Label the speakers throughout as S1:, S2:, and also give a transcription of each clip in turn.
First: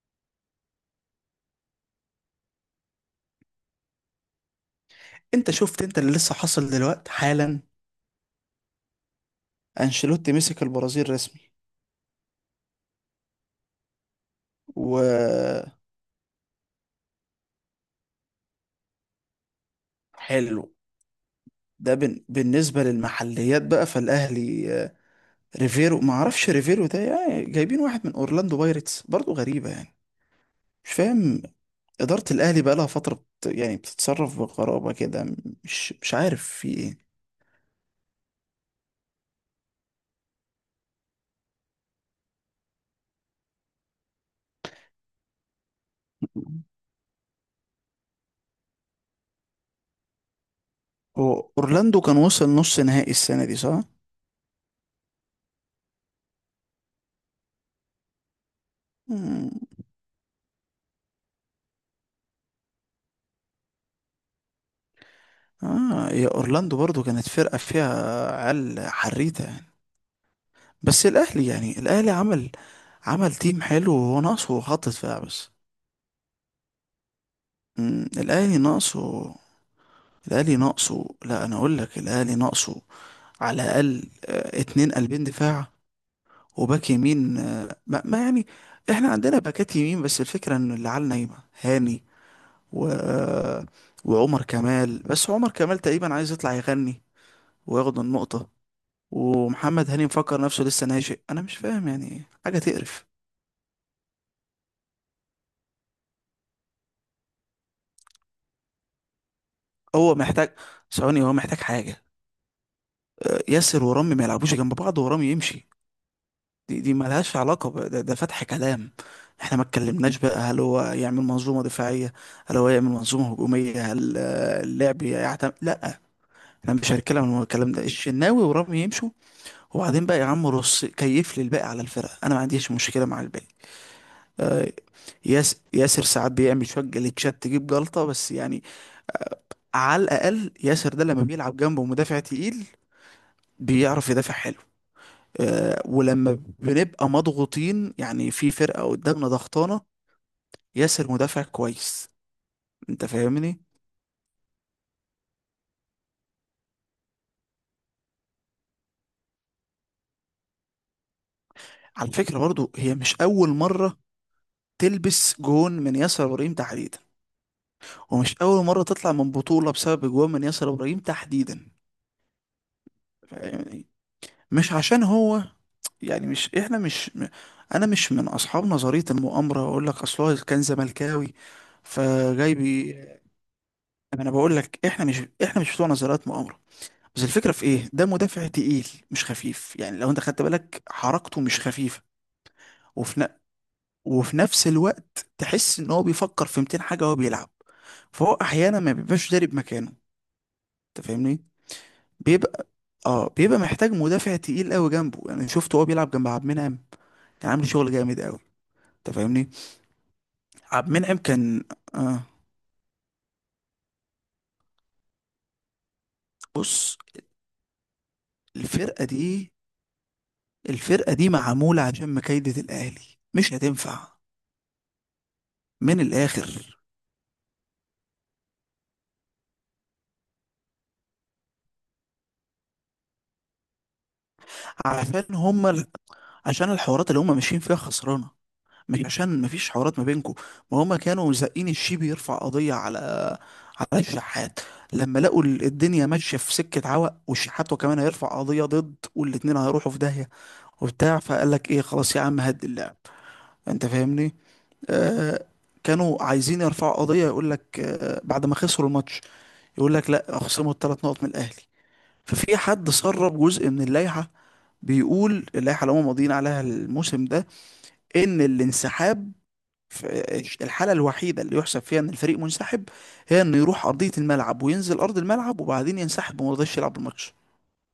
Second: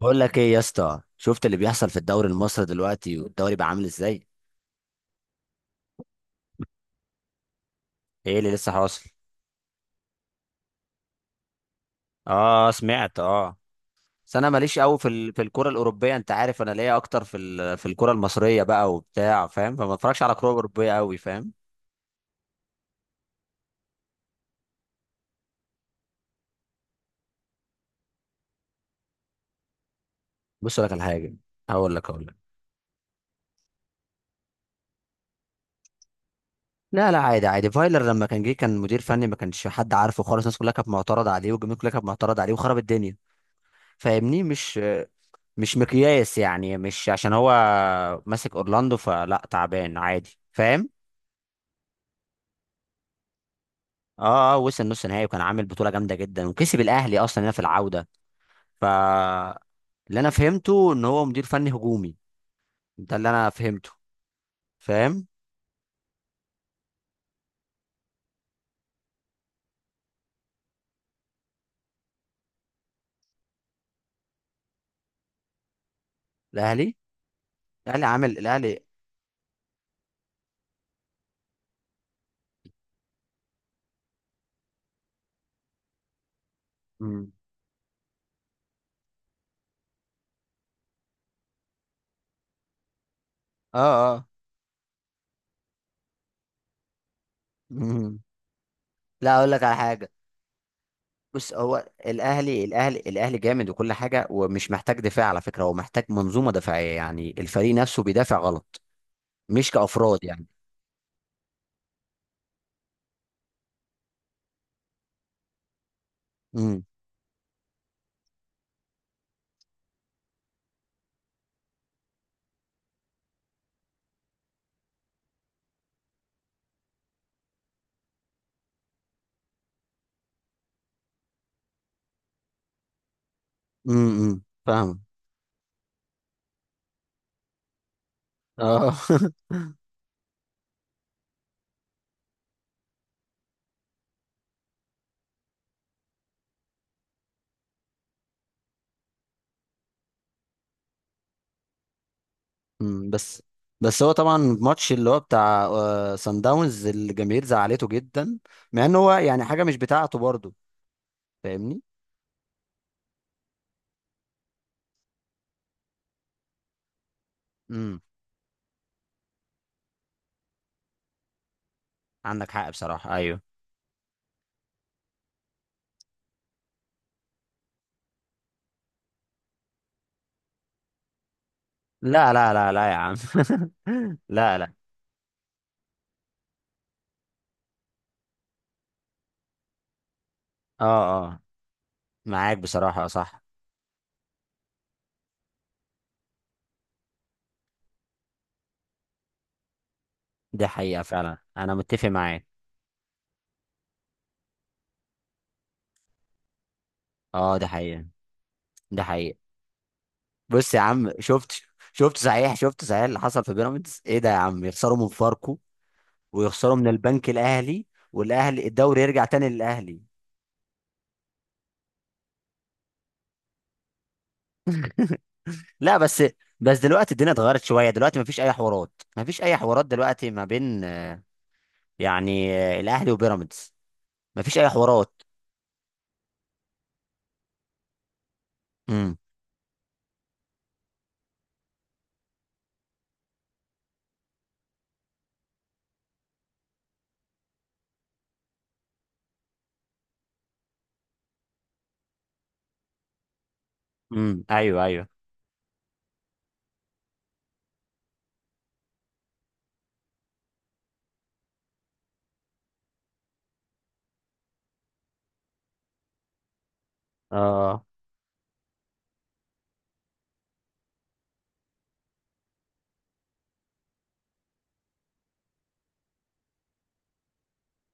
S1: بقول لك ايه يا اسطى؟ شفت اللي بيحصل في الدوري المصري دلوقتي والدوري بقى عامل ازاي؟
S2: انت شفت انت اللي لسه حاصل دلوقتي حالا.
S1: ايه اللي لسه حاصل؟
S2: انشيلوتي مسك البرازيل رسمي.
S1: اه، سمعت، اه. بس انا ماليش قوي في
S2: وحلو.
S1: الكره الاوروبيه. انت عارف انا ليا اكتر في الكره المصريه بقى وبتاع، فاهم؟ فما اتفرجش على كره اوروبيه قوي، فاهم؟
S2: ده بالنسبة للمحليات بقى، فالأهلي، ريفيرو. ما اعرفش ريفيرو ده، يعني جايبين واحد من أورلاندو بايرتس، برضه غريبة يعني.
S1: بص
S2: مش
S1: لك على حاجه.
S2: فاهم.
S1: هقول لك
S2: إدارة
S1: هقول لك
S2: الأهلي بقى لها فترة يعني بتتصرف بغرابة كده، مش عارف في إيه.
S1: لا، لا، عادي عادي. فايلر لما كان جه كان مدير فني ما كانش حد عارفه خالص. الناس كلها كانت معترضه عليه والجمهور كلها كانت معترضه عليه وخرب الدنيا. فاهمني؟ مش مقياس يعني. مش عشان هو ماسك اورلاندو فلا تعبان عادي، فاهم؟
S2: هو أورلاندو كان وصل نص نهائي السنة دي صح؟
S1: اه، اه، وصل نص نهائي وكان عامل بطوله جامده جدا وكسب الاهلي اصلا هنا في العوده. ف
S2: مم.
S1: اللي انا فهمته ان هو مدير فني هجومي. ده اللي انا فهمته، فاهم؟
S2: آه، يا أورلاندو برضه كانت فرقة فيها عيال حريتة يعني. بس الاهلي يعني الاهلي عمل تيم حلو، وهو ناقصه خط دفاع بس.
S1: الاهلي الاهلي عامل
S2: الاهلي
S1: الاهلي.
S2: ناقصه. الاهلي ناقصه، لا انا اقول لك الاهلي ناقصه، على الاقل اتنين قلبين دفاع وباك
S1: مم.
S2: يمين، ما يعني. احنا عندنا باكات يمين، بس الفكره ان اللي على نايمه هاني و آه،
S1: اه، اه.
S2: وعمر كمال، بس عمر كمال تقريبا عايز يطلع يغني وياخد
S1: مم.
S2: النقطه،
S1: لا، اقول لك على
S2: ومحمد هاني
S1: حاجه.
S2: مفكر نفسه لسه ناشئ. انا
S1: بص،
S2: مش
S1: هو
S2: فاهم يعني، حاجه
S1: الاهلي الاهلي
S2: تقرف.
S1: الاهلي جامد وكل حاجه، ومش محتاج دفاع على فكره. هو محتاج منظومه دفاعيه، يعني الفريق نفسه بيدافع غلط، مش
S2: هو
S1: كافراد يعني.
S2: محتاج، ثواني، هو محتاج حاجة، ياسر ورامي ما يلعبوش جنب بعض، ورامي يمشي. دي
S1: امم
S2: دي مالهاش علاقة ده فتح كلام، احنا ما اتكلمناش بقى. هل هو يعمل منظومة دفاعية؟ هل هو يعمل منظومة هجومية؟ هل اللعب يعتمد؟ لا، احنا مش هنتكلم عن الكلام ده، الشناوي ورامي يمشوا. وبعدين بقى يا عم رص كيف لي الباقي على الفرقة، انا ما عنديش مشكلة مع الباقي. آه،
S1: فاهم.
S2: ياسر ساعات بيعمل شوية جليتشات تجيب جلطة بس يعني.
S1: اه.
S2: على الأقل ياسر ده لما بيلعب جنبه مدافع تقيل بيعرف يدافع حلو، ولما بنبقى مضغوطين، يعني في فرقة قدامنا ضغطانة، ياسر مدافع كويس. انت
S1: مم، بس
S2: فاهمني.
S1: بس هو طبعا الماتش اللي هو بتاع سان داونز، الجماهير زعلته جدا، مع ان هو يعني حاجه مش بتاعته برضه، فاهمني؟
S2: على فكرة برضو، هي مش أول مرة تلبس جون من ياسر إبراهيم تحديدا،
S1: امم
S2: ومش أول مرة تطلع من بطولة بسبب جون من ياسر إبراهيم تحديدا.
S1: عندك حق بصراحه، ايوه.
S2: فاهمني؟ مش عشان هو، يعني مش احنا مش انا مش من اصحاب نظرية المؤامرة، اقول لك اصل هو كان زملكاوي
S1: لا، لا،
S2: فجاي
S1: لا، لا
S2: بي.
S1: يا عم.
S2: انا بقول
S1: لا، لا.
S2: لك، احنا مش بتوع نظريات مؤامرة. بس الفكرة في ايه، ده مدافع تقيل مش خفيف يعني، لو انت خدت بالك
S1: اه، اه،
S2: حركته مش خفيفة.
S1: معاك بصراحه،
S2: وفي ن...
S1: صح.
S2: وفي نفس الوقت تحس ان هو بيفكر في 200 حاجة وهو بيلعب، فهو احيانا ما بيبقاش داري بمكانه.
S1: دي حقيقه
S2: انت
S1: فعلا،
S2: فاهمني.
S1: انا متفق معاك.
S2: بيبقى اه بيبقى محتاج مدافع تقيل قوي جنبه، يعني شفته هو بيلعب جنب عبد المنعم، كان
S1: اه، دي
S2: عامل شغل
S1: حقيقه.
S2: جامد قوي.
S1: دي
S2: انت
S1: حقيقه.
S2: فاهمني.
S1: بص يا
S2: عبد
S1: عم،
S2: المنعم
S1: شفت؟
S2: كان.
S1: شفت
S2: آه،
S1: صحيح، شفت صحيح اللي حصل في بيراميدز؟ ايه ده يا عم؟ يخسروا من فاركو ويخسروا من
S2: بص،
S1: البنك الاهلي والاهلي الدوري
S2: الفرقة
S1: يرجع تاني
S2: دي
S1: للاهلي.
S2: الفرقة دي معمولة عشان مكايدة الاهلي، مش هتنفع.
S1: لا،
S2: من
S1: بس.
S2: الاخر.
S1: بس دلوقتي الدنيا اتغيرت شويه. دلوقتي مفيش اي حوارات، مفيش اي حوارات دلوقتي ما بين، يعني الاهلي وبيراميدز. مفيش اي حوارات.
S2: عشان هما عشان الحوارات اللي هم ماشيين فيها خسرانه، مش
S1: امم
S2: عشان مفيش حوارات ما بينكم. ما هم كانوا زقين الشيبي يرفع قضيه على الشحات، لما لقوا الدنيا ماشيه في سكه عوق، والشحات وكمان هيرفع قضيه ضد، والاتنين هيروحوا في داهيه، وبتاع، فقال لك ايه، خلاص يا عم هد اللعب. انت فاهمني.
S1: ايوه، ايوه.
S2: آه، كانوا عايزين يرفعوا قضيه، يقول لك آه بعد ما خسروا الماتش يقول لك لا، خصموا الثلاث نقط من الاهلي. ففي حد سرب جزء من اللائحه، بيقول اللائحه اللي هم ماضيين عليها الموسم ده،
S1: اه
S2: ان الانسحاب، الحالة الوحيدة اللي يحسب فيها ان الفريق منسحب هي انه يروح ارضية الملعب وينزل ارض الملعب وبعدين ينسحب وما رضاش يلعب الماتش.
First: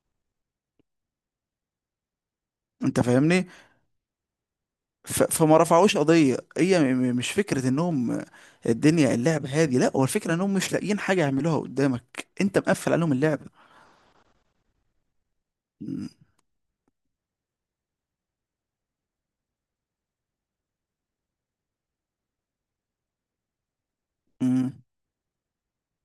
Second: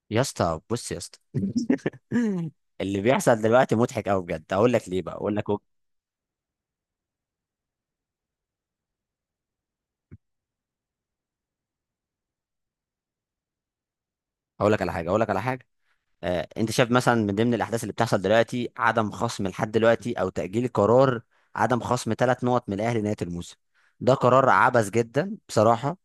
S1: يا اسطى، بص يا اسطى.
S2: انت
S1: اللي بيحصل
S2: فاهمني.
S1: دلوقتي مضحك قوي بجد. اقول لك ليه بقى؟ اقول لك.
S2: فما رفعوش قضية، هي مش فكرة انهم الدنيا اللعب هادي، لا، هو الفكرة انهم مش لاقيين حاجة يعملوها قدامك، انت مقفل عليهم اللعبة.
S1: اقول لك على حاجه، اقول لك على حاجه.
S2: م-
S1: انت شايف مثلا، من ضمن الاحداث اللي بتحصل دلوقتي عدم خصم لحد دلوقتي او تاجيل قرار عدم خصم ثلاث نقط من الاهلي نهايه الموسم. ده قرار
S2: م-
S1: عبث جدا بصراحه.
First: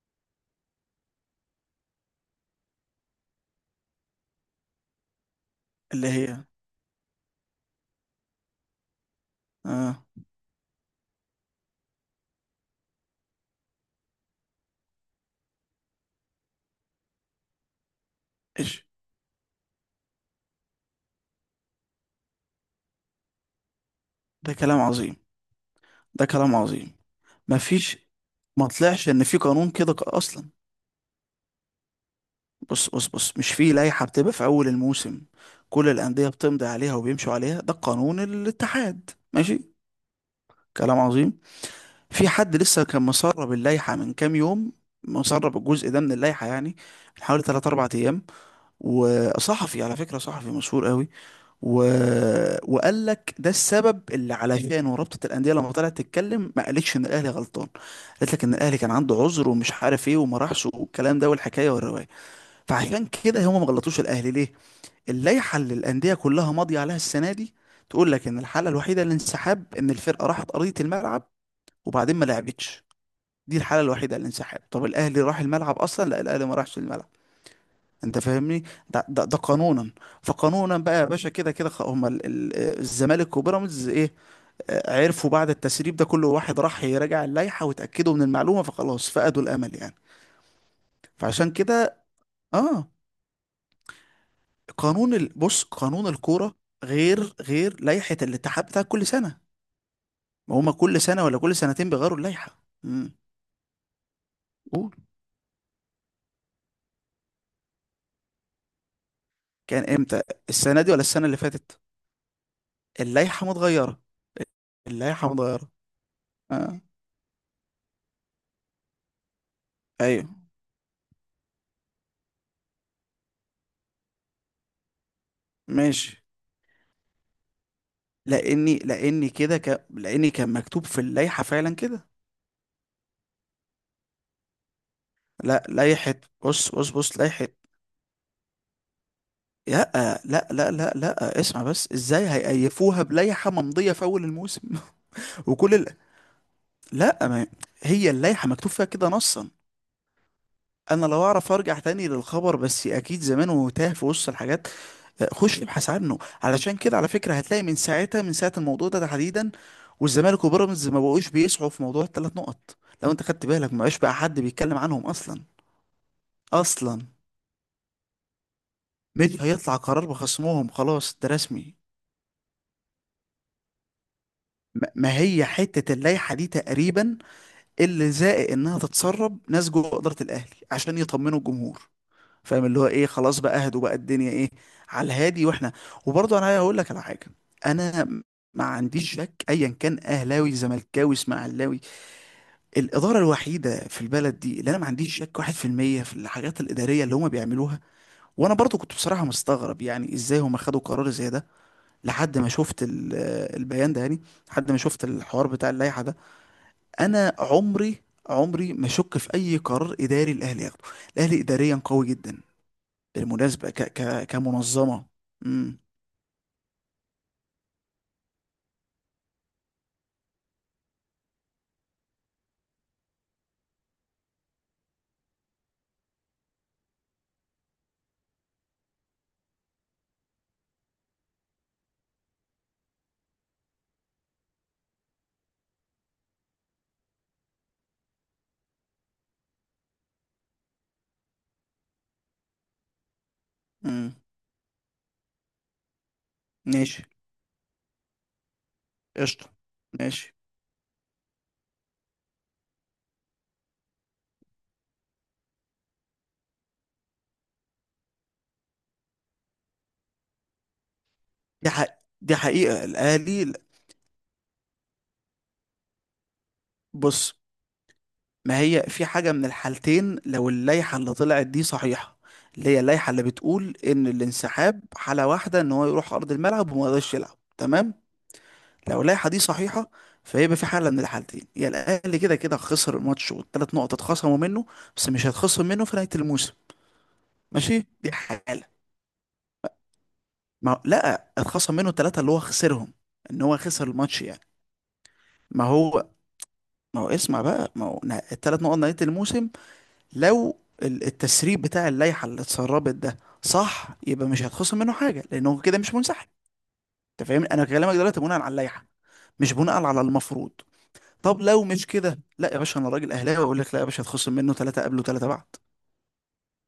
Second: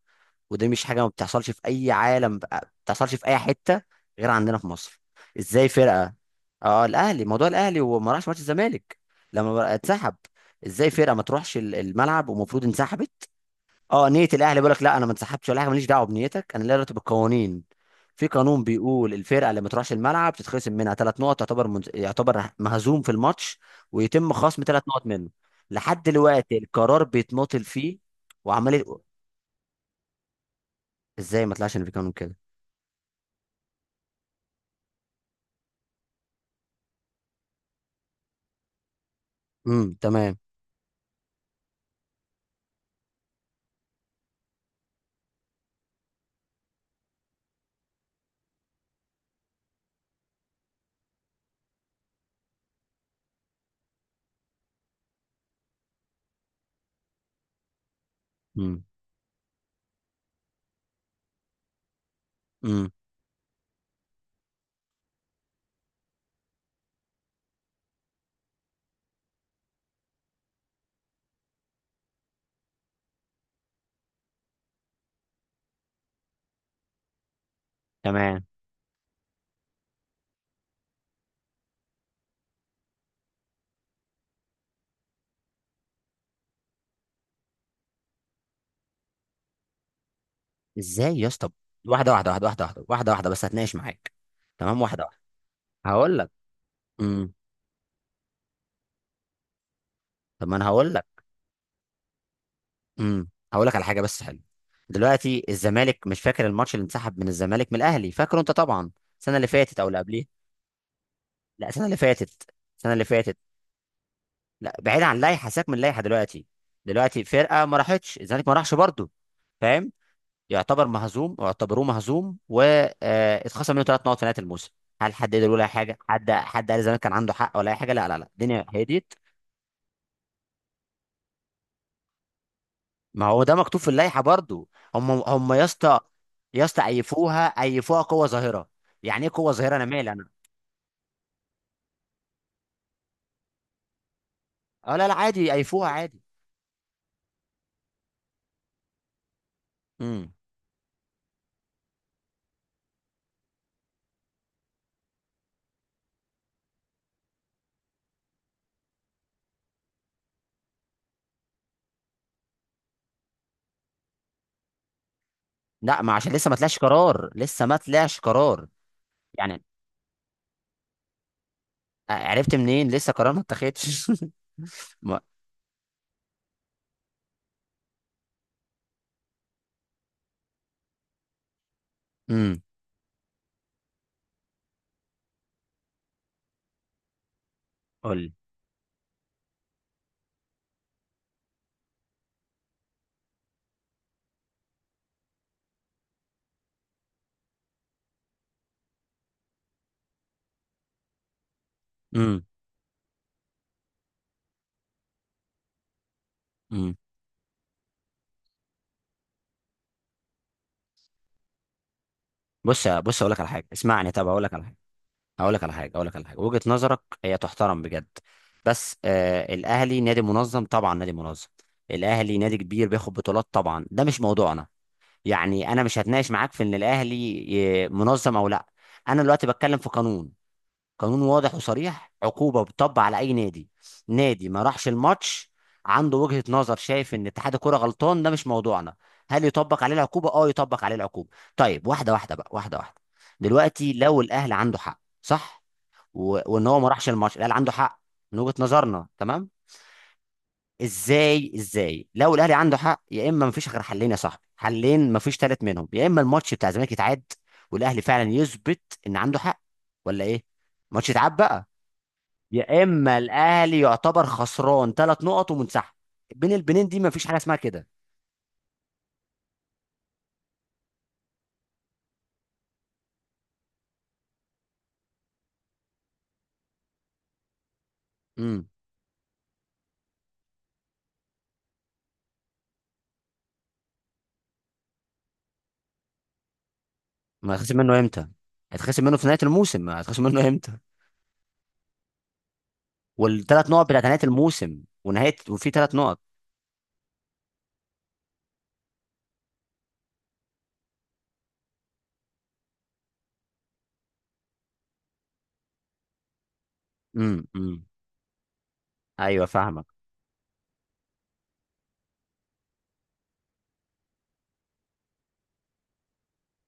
S1: ودي مش حاجه ما بتحصلش في اي عالم بقى- ما بتحصلش في اي حته غير عندنا في مصر. ازاي
S2: اللي
S1: فرقه-
S2: هي،
S1: اه، الاهلي، موضوع الاهلي وما راحش ماتش الزمالك لما بقى
S2: اه
S1: اتسحب. ازاي فرقه ما تروحش الملعب ومفروض انسحبت؟ اه، نيه الاهلي بيقول لك لا انا ما انسحبتش ولا حاجه، ماليش دعوه بنيتك، انا ليا دعوه بالقوانين. في قانون
S2: ايش،
S1: بيقول الفرقه اللي ما تروحش الملعب تتخصم منها ثلاث نقط، يعتبر مهزوم في الماتش ويتم
S2: ده
S1: خصم
S2: كلام
S1: ثلاث نقط
S2: عظيم.
S1: منه. لحد
S2: ده كلام
S1: دلوقتي
S2: عظيم،
S1: القرار بيتناطل
S2: مفيش.
S1: فيه
S2: ما
S1: وعمال يقول-
S2: طلعش ان في قانون كده اصلا.
S1: ازاي ما طلعش ان في قانون كده؟
S2: بص بص بص، مش في لائحة بتبقى في أول الموسم كل الأندية بتمضي عليها وبيمشوا عليها؟ ده قانون الاتحاد ماشي،
S1: تمام.
S2: كلام عظيم. في حد لسه كان مسرب اللائحة من كام يوم، مسرب الجزء ده من اللائحة يعني، من حوالي 3 4 أيام، وصحفي على فكرة، صحفي مشهور قوي. و... وقال لك ده السبب اللي علشانه رابطة الأندية لما طلعت تتكلم ما قالتش إن الأهلي غلطان، قالت لك إن الأهلي
S1: امم
S2: كان عنده عذر ومش عارف إيه وما راحش، والكلام ده والحكاية والرواية.
S1: امم
S2: فعشان كده هم ما غلطوش الأهلي، ليه؟ اللائحة اللي الأندية كلها ماضية عليها السنة دي تقول لك إن الحالة الوحيدة للانسحاب إن الفرقة راحت أرضية الملعب وبعدين ما لعبتش. دي الحالة الوحيدة للانسحاب، طب الأهلي راح الملعب أصلا؟ لا، الأهلي ما راحش الملعب. أنت
S1: تمام.
S2: فاهمني. ده قانونا، فقانونا بقى يا باشا، كده كده هما الزمالك وبيراميدز إيه، عرفوا بعد التسريب ده كل واحد راح يراجع اللائحة وتأكدوا من المعلومة، فخلاص فقدوا الأمل يعني.
S1: ازاي يا اسطى؟
S2: فعشان كده،
S1: واحده واحده واحده واحده واحده
S2: آه
S1: واحده واحده، بس هتناقش معاك. تمام، واحده واحده.
S2: بص، قانون
S1: هقول لك.
S2: الكورة
S1: امم.
S2: غير لائحة الاتحاد بتاع كل سنة،
S1: طب، ما
S2: ما
S1: انا
S2: هما
S1: هقول
S2: كل
S1: لك.
S2: سنة ولا كل سنتين بيغيروا اللائحة. مم.
S1: هقول لك على حاجه بس حلوه.
S2: قول.
S1: دلوقتي الزمالك، مش فاكر الماتش اللي انسحب من الزمالك من الاهلي؟ فاكره انت طبعا، السنه اللي فاتت
S2: كان
S1: او اللي
S2: امتى،
S1: قبليها.
S2: السنة دي ولا السنة اللي
S1: لا،
S2: فاتت؟
S1: السنه اللي فاتت، السنه اللي فاتت.
S2: اللائحة متغيرة،
S1: لا، بعيد عن
S2: اللائحة
S1: اللائحه، سيبك
S2: متغيرة
S1: من اللائحه دلوقتي.
S2: آه.
S1: دلوقتي فرقه ما راحتش، الزمالك ما راحش برضه، فاهم؟
S2: ايوه
S1: يعتبر مهزوم واعتبروه مهزوم واتخصم منه ثلاث نقط في نهايه الموسم. هل حد قدر يقول اي حاجه؟
S2: ماشي،
S1: حد قال زمان كان عنده حق ولا اي حاجه؟ لا، لا، لا، الدنيا
S2: لاني
S1: هديت.
S2: لاني كده ك... لاني كان مكتوب في اللائحة فعلا كده.
S1: ما هو ده مكتوب في اللائحه برضو. هم، هم يا
S2: لا،
S1: اسطى.
S2: لائحة.
S1: يا
S2: بص
S1: اسطى،
S2: بص بص،
S1: ايفوها،
S2: لائحة.
S1: ايفوها، قوه ظاهره. يعني ايه قوه ظاهره؟ انا
S2: لا
S1: مالي انا.
S2: لا لا لا لا، اسمع بس، ازاي هيقيفوها بلائحة ممضية في اول الموسم؟
S1: اه، لا، لا، عادي.
S2: وكل ال...
S1: ايفوها عادي.
S2: لا ما... هي اللائحة مكتوب فيها كده نصا.
S1: امم
S2: انا لو اعرف ارجع تاني للخبر، بس اكيد زمان وتاه في وسط الحاجات، خش ابحث عنه. علشان كده على فكره، هتلاقي من ساعتها، من ساعه الموضوع ده تحديدا، والزمالك وبيراميدز ما بقوش بيسعوا في موضوع الثلاث نقط، لو انت خدت بالك ما بقاش بقى حد بيتكلم عنهم اصلا.
S1: لا، ما عشان لسه ما طلعش
S2: اصلا
S1: قرار، لسه ما طلعش قرار.
S2: مش
S1: يعني
S2: هيطلع قرار بخصمهم، خلاص ده رسمي.
S1: عرفت منين لسه قرار ما اتخذش؟
S2: ما
S1: ما-.
S2: هي حته اللائحه دي تقريبا اللي زائق انها تتسرب ناس جوه اداره الاهلي عشان يطمنوا الجمهور.
S1: امم
S2: فاهم، اللي هو ايه، خلاص بقى اهدوا بقى الدنيا ايه، على الهادي. واحنا وبرضه انا هقول لك على حاجه. انا
S1: قول لي.
S2: ما عنديش شك، ايا كان اهلاوي زملكاوي اسماعيلاوي، الاداره الوحيده في البلد دي اللي انا ما عنديش شك 1% في المية في الحاجات الاداريه اللي هم بيعملوها. وانا برضو كنت بصراحه مستغرب يعني ازاي هم خدوا قرار زي ده لحد
S1: امم
S2: ما شفت البيان ده يعني، لحد ما شفت الحوار بتاع اللائحه ده.
S1: امم
S2: انا عمري، عمري ما شك في اي قرار اداري الاهلي ياخده، الاهلي اداريا قوي جدا
S1: بص اقول لك على حاجه،
S2: بالمناسبة، ك
S1: اسمعني.
S2: ك
S1: طب اقول لك على حاجه.
S2: كمنظمة
S1: هقول لك على
S2: امم،
S1: حاجه، هقول لك على حاجه. وجهه نظرك هي تحترم بجد. بس الاهلي نادي منظم طبعا، نادي منظم. الاهلي نادي كبير بياخد بطولات طبعا، ده مش موضوعنا. يعني انا مش هتناقش معاك في ان الاهلي منظم او لا. انا دلوقتي بتكلم في قانون. قانون واضح وصريح، عقوبه بتطبق على اي نادي. نادي ما راحش الماتش عنده وجهه نظر، شايف ان اتحاد الكوره غلطان، ده مش موضوعنا. هل يطبق عليه العقوبه؟ اه، يطبق عليه العقوبه. طيب واحده واحده بقى، واحده واحده. دلوقتي
S2: امم،
S1: لو الاهلي عنده حق، صح؟ وان هو ما
S2: ماشي
S1: راحش الماتش، الاهلي عنده حق، من وجهة نظرنا،
S2: قشطة،
S1: تمام.
S2: ماشي.
S1: ازاي لو الاهلي عنده حق، يا اما مفيش غير حلين يا صاحبي، حلين مفيش ثالث منهم. يا اما الماتش بتاع الزمالك يتعاد والاهلي فعلا يثبت ان عنده حق، ولا ايه؟ ماتش يتعاد بقى.
S2: دي حق دي
S1: يا
S2: حقيقة
S1: اما
S2: الأهلي.
S1: الاهلي يعتبر خسران ثلاث نقط ومنسحب. بين البنين دي مفيش
S2: بص،
S1: حاجه اسمها كده.
S2: ما هي في حاجة من الحالتين، لو اللائحة اللي طلعت دي صحيحة، اللي هي اللائحة اللي بتقول إن الانسحاب حالة واحدة، إن هو يروح أرض الملعب وما يقدرش يلعب، تمام.
S1: امم
S2: لو اللائحة دي صحيحة فيبقى في حالة من الحالتين، يا الأهلي كده كده خسر الماتش والثلاث نقط اتخصموا منه، بس مش هيتخصم منه في نهاية الموسم.
S1: ما هيتخصم
S2: ماشي،
S1: منه
S2: دي
S1: امتى؟
S2: حالة،
S1: هيتخصم منه في نهايه الموسم، هيتخصم منه امتى؟
S2: ما لا، اتخصم منه ثلاثة اللي هو خسرهم، ان هو
S1: والثلاث نقط
S2: خسر
S1: بتاعت نهايه
S2: الماتش يعني.
S1: الموسم، ونهايه،
S2: ما
S1: وفي ثلاث
S2: هو
S1: نقط.
S2: ما هو اسمع بقى، ما هو الثلاث نقط نهاية الموسم لو التسريب بتاع اللائحة اللي اتسربت ده صح، يبقى مش هيتخصم منه حاجة لأنه كده مش منسحب. أنت
S1: امم
S2: فاهم، أنا
S1: امم
S2: كلامك دلوقتي بناء على اللائحة،
S1: ايوه،
S2: مش بناء
S1: فاهمك.
S2: على المفروض. طب لو مش كده، لا يا باشا، أنا راجل أهلاوي أقول لك لا يا باشا، هتخصم منه ثلاثة قبل وثلاثة بعد.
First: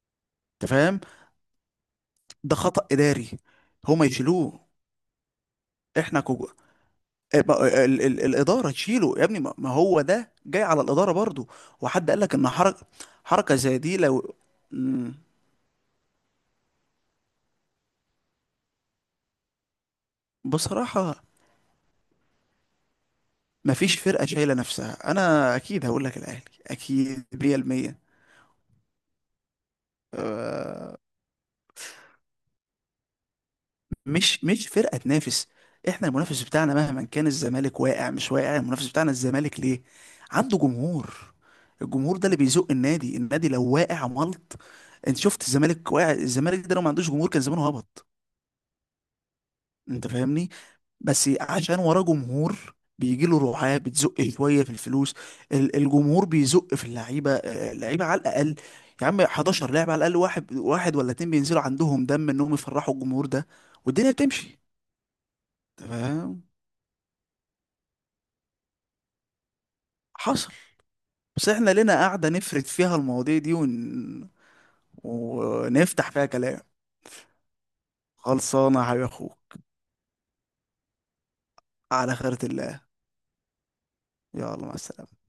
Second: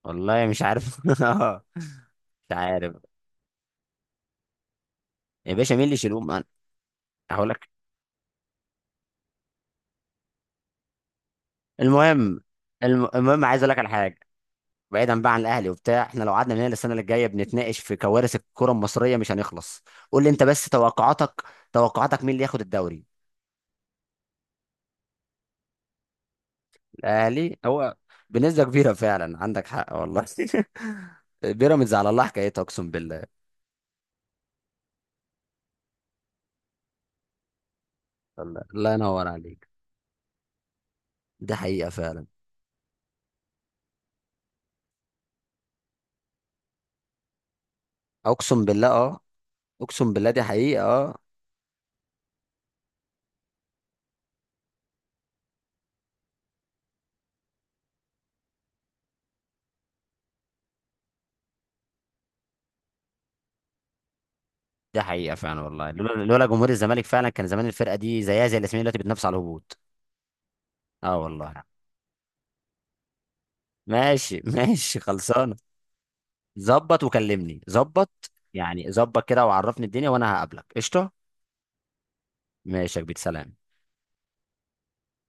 S1: والله مش
S2: أنت
S1: عارف.
S2: فاهم.
S1: اه، مش
S2: ده خطأ
S1: عارف.
S2: إداري، هما يشيلوه.
S1: يا باشا مين اللي
S2: احنا
S1: يشيلهم؟ انا
S2: إيه
S1: هقول لك،
S2: الاداره تشيله يا ابني، ما هو ده جاي على الاداره برضو. وحد قال لك
S1: المهم،
S2: ان حركه
S1: المهم
S2: حركه
S1: عايز اقول
S2: زي
S1: لك على
S2: دي
S1: حاجه.
S2: لو مم،
S1: بعيدا بقى عن الاهلي وبتاع، احنا لو قعدنا من هنا السنه اللي جايه بنتناقش في كوارث الكره المصريه مش هنخلص. قول لي انت بس
S2: بصراحه.
S1: توقعاتك، توقعاتك مين اللي ياخد الدوري؟
S2: ما فيش فرقه شايله نفسها، انا اكيد هقول لك الاهلي، اكيد
S1: الاهلي هو،
S2: 100%.
S1: بنسبه كبيره فعلا، عندك حق والله. بيراميدز على الله حكايتها، اقسم بالله.
S2: مش فرقه تنافس. احنا المنافس بتاعنا مهما كان الزمالك واقع مش واقع،
S1: الله
S2: المنافس
S1: الله
S2: بتاعنا
S1: ينور
S2: الزمالك
S1: عليك.
S2: ليه؟ عنده جمهور،
S1: دي حقيقه
S2: الجمهور
S1: فعلا.
S2: ده اللي بيزق النادي. النادي لو واقع ملط، انت شفت الزمالك واقع، الزمالك ده لو ما عندوش جمهور كان زمانه هبط.
S1: اقسم بالله، اه.
S2: انت
S1: اقسم بالله دي
S2: فاهمني.
S1: حقيقه، اه.
S2: بس عشان وراه جمهور بيجي له رعاة بتزق شويه في الفلوس، الجمهور بيزق في اللعيبه على الاقل. يا عم 11 لاعب على الاقل، واحد واحد ولا اتنين بينزلوا عندهم دم انهم يفرحوا الجمهور ده، والدنيا بتمشي.
S1: ده حقيقة فعلا والله. لولا
S2: تمام،
S1: لولا جمهور الزمالك فعلا كان زمان الفرقة دي زيها زي الاسماعيلي دلوقتي بتنافس على الهبوط.
S2: حصل.
S1: اه،
S2: بس
S1: والله.
S2: احنا لنا قاعده نفرد فيها المواضيع دي
S1: ماشي. ماشي، خلصانة.
S2: ونفتح فيها كلام.
S1: ظبط وكلمني، ظبط
S2: خلصانه يا
S1: يعني،
S2: حبيب
S1: ظبط كده
S2: اخوك،
S1: وعرفني الدنيا وانا هقابلك قشطة.
S2: على خيرة الله.
S1: ماشي يا كبير، سلام.
S2: يلا مع السلامه.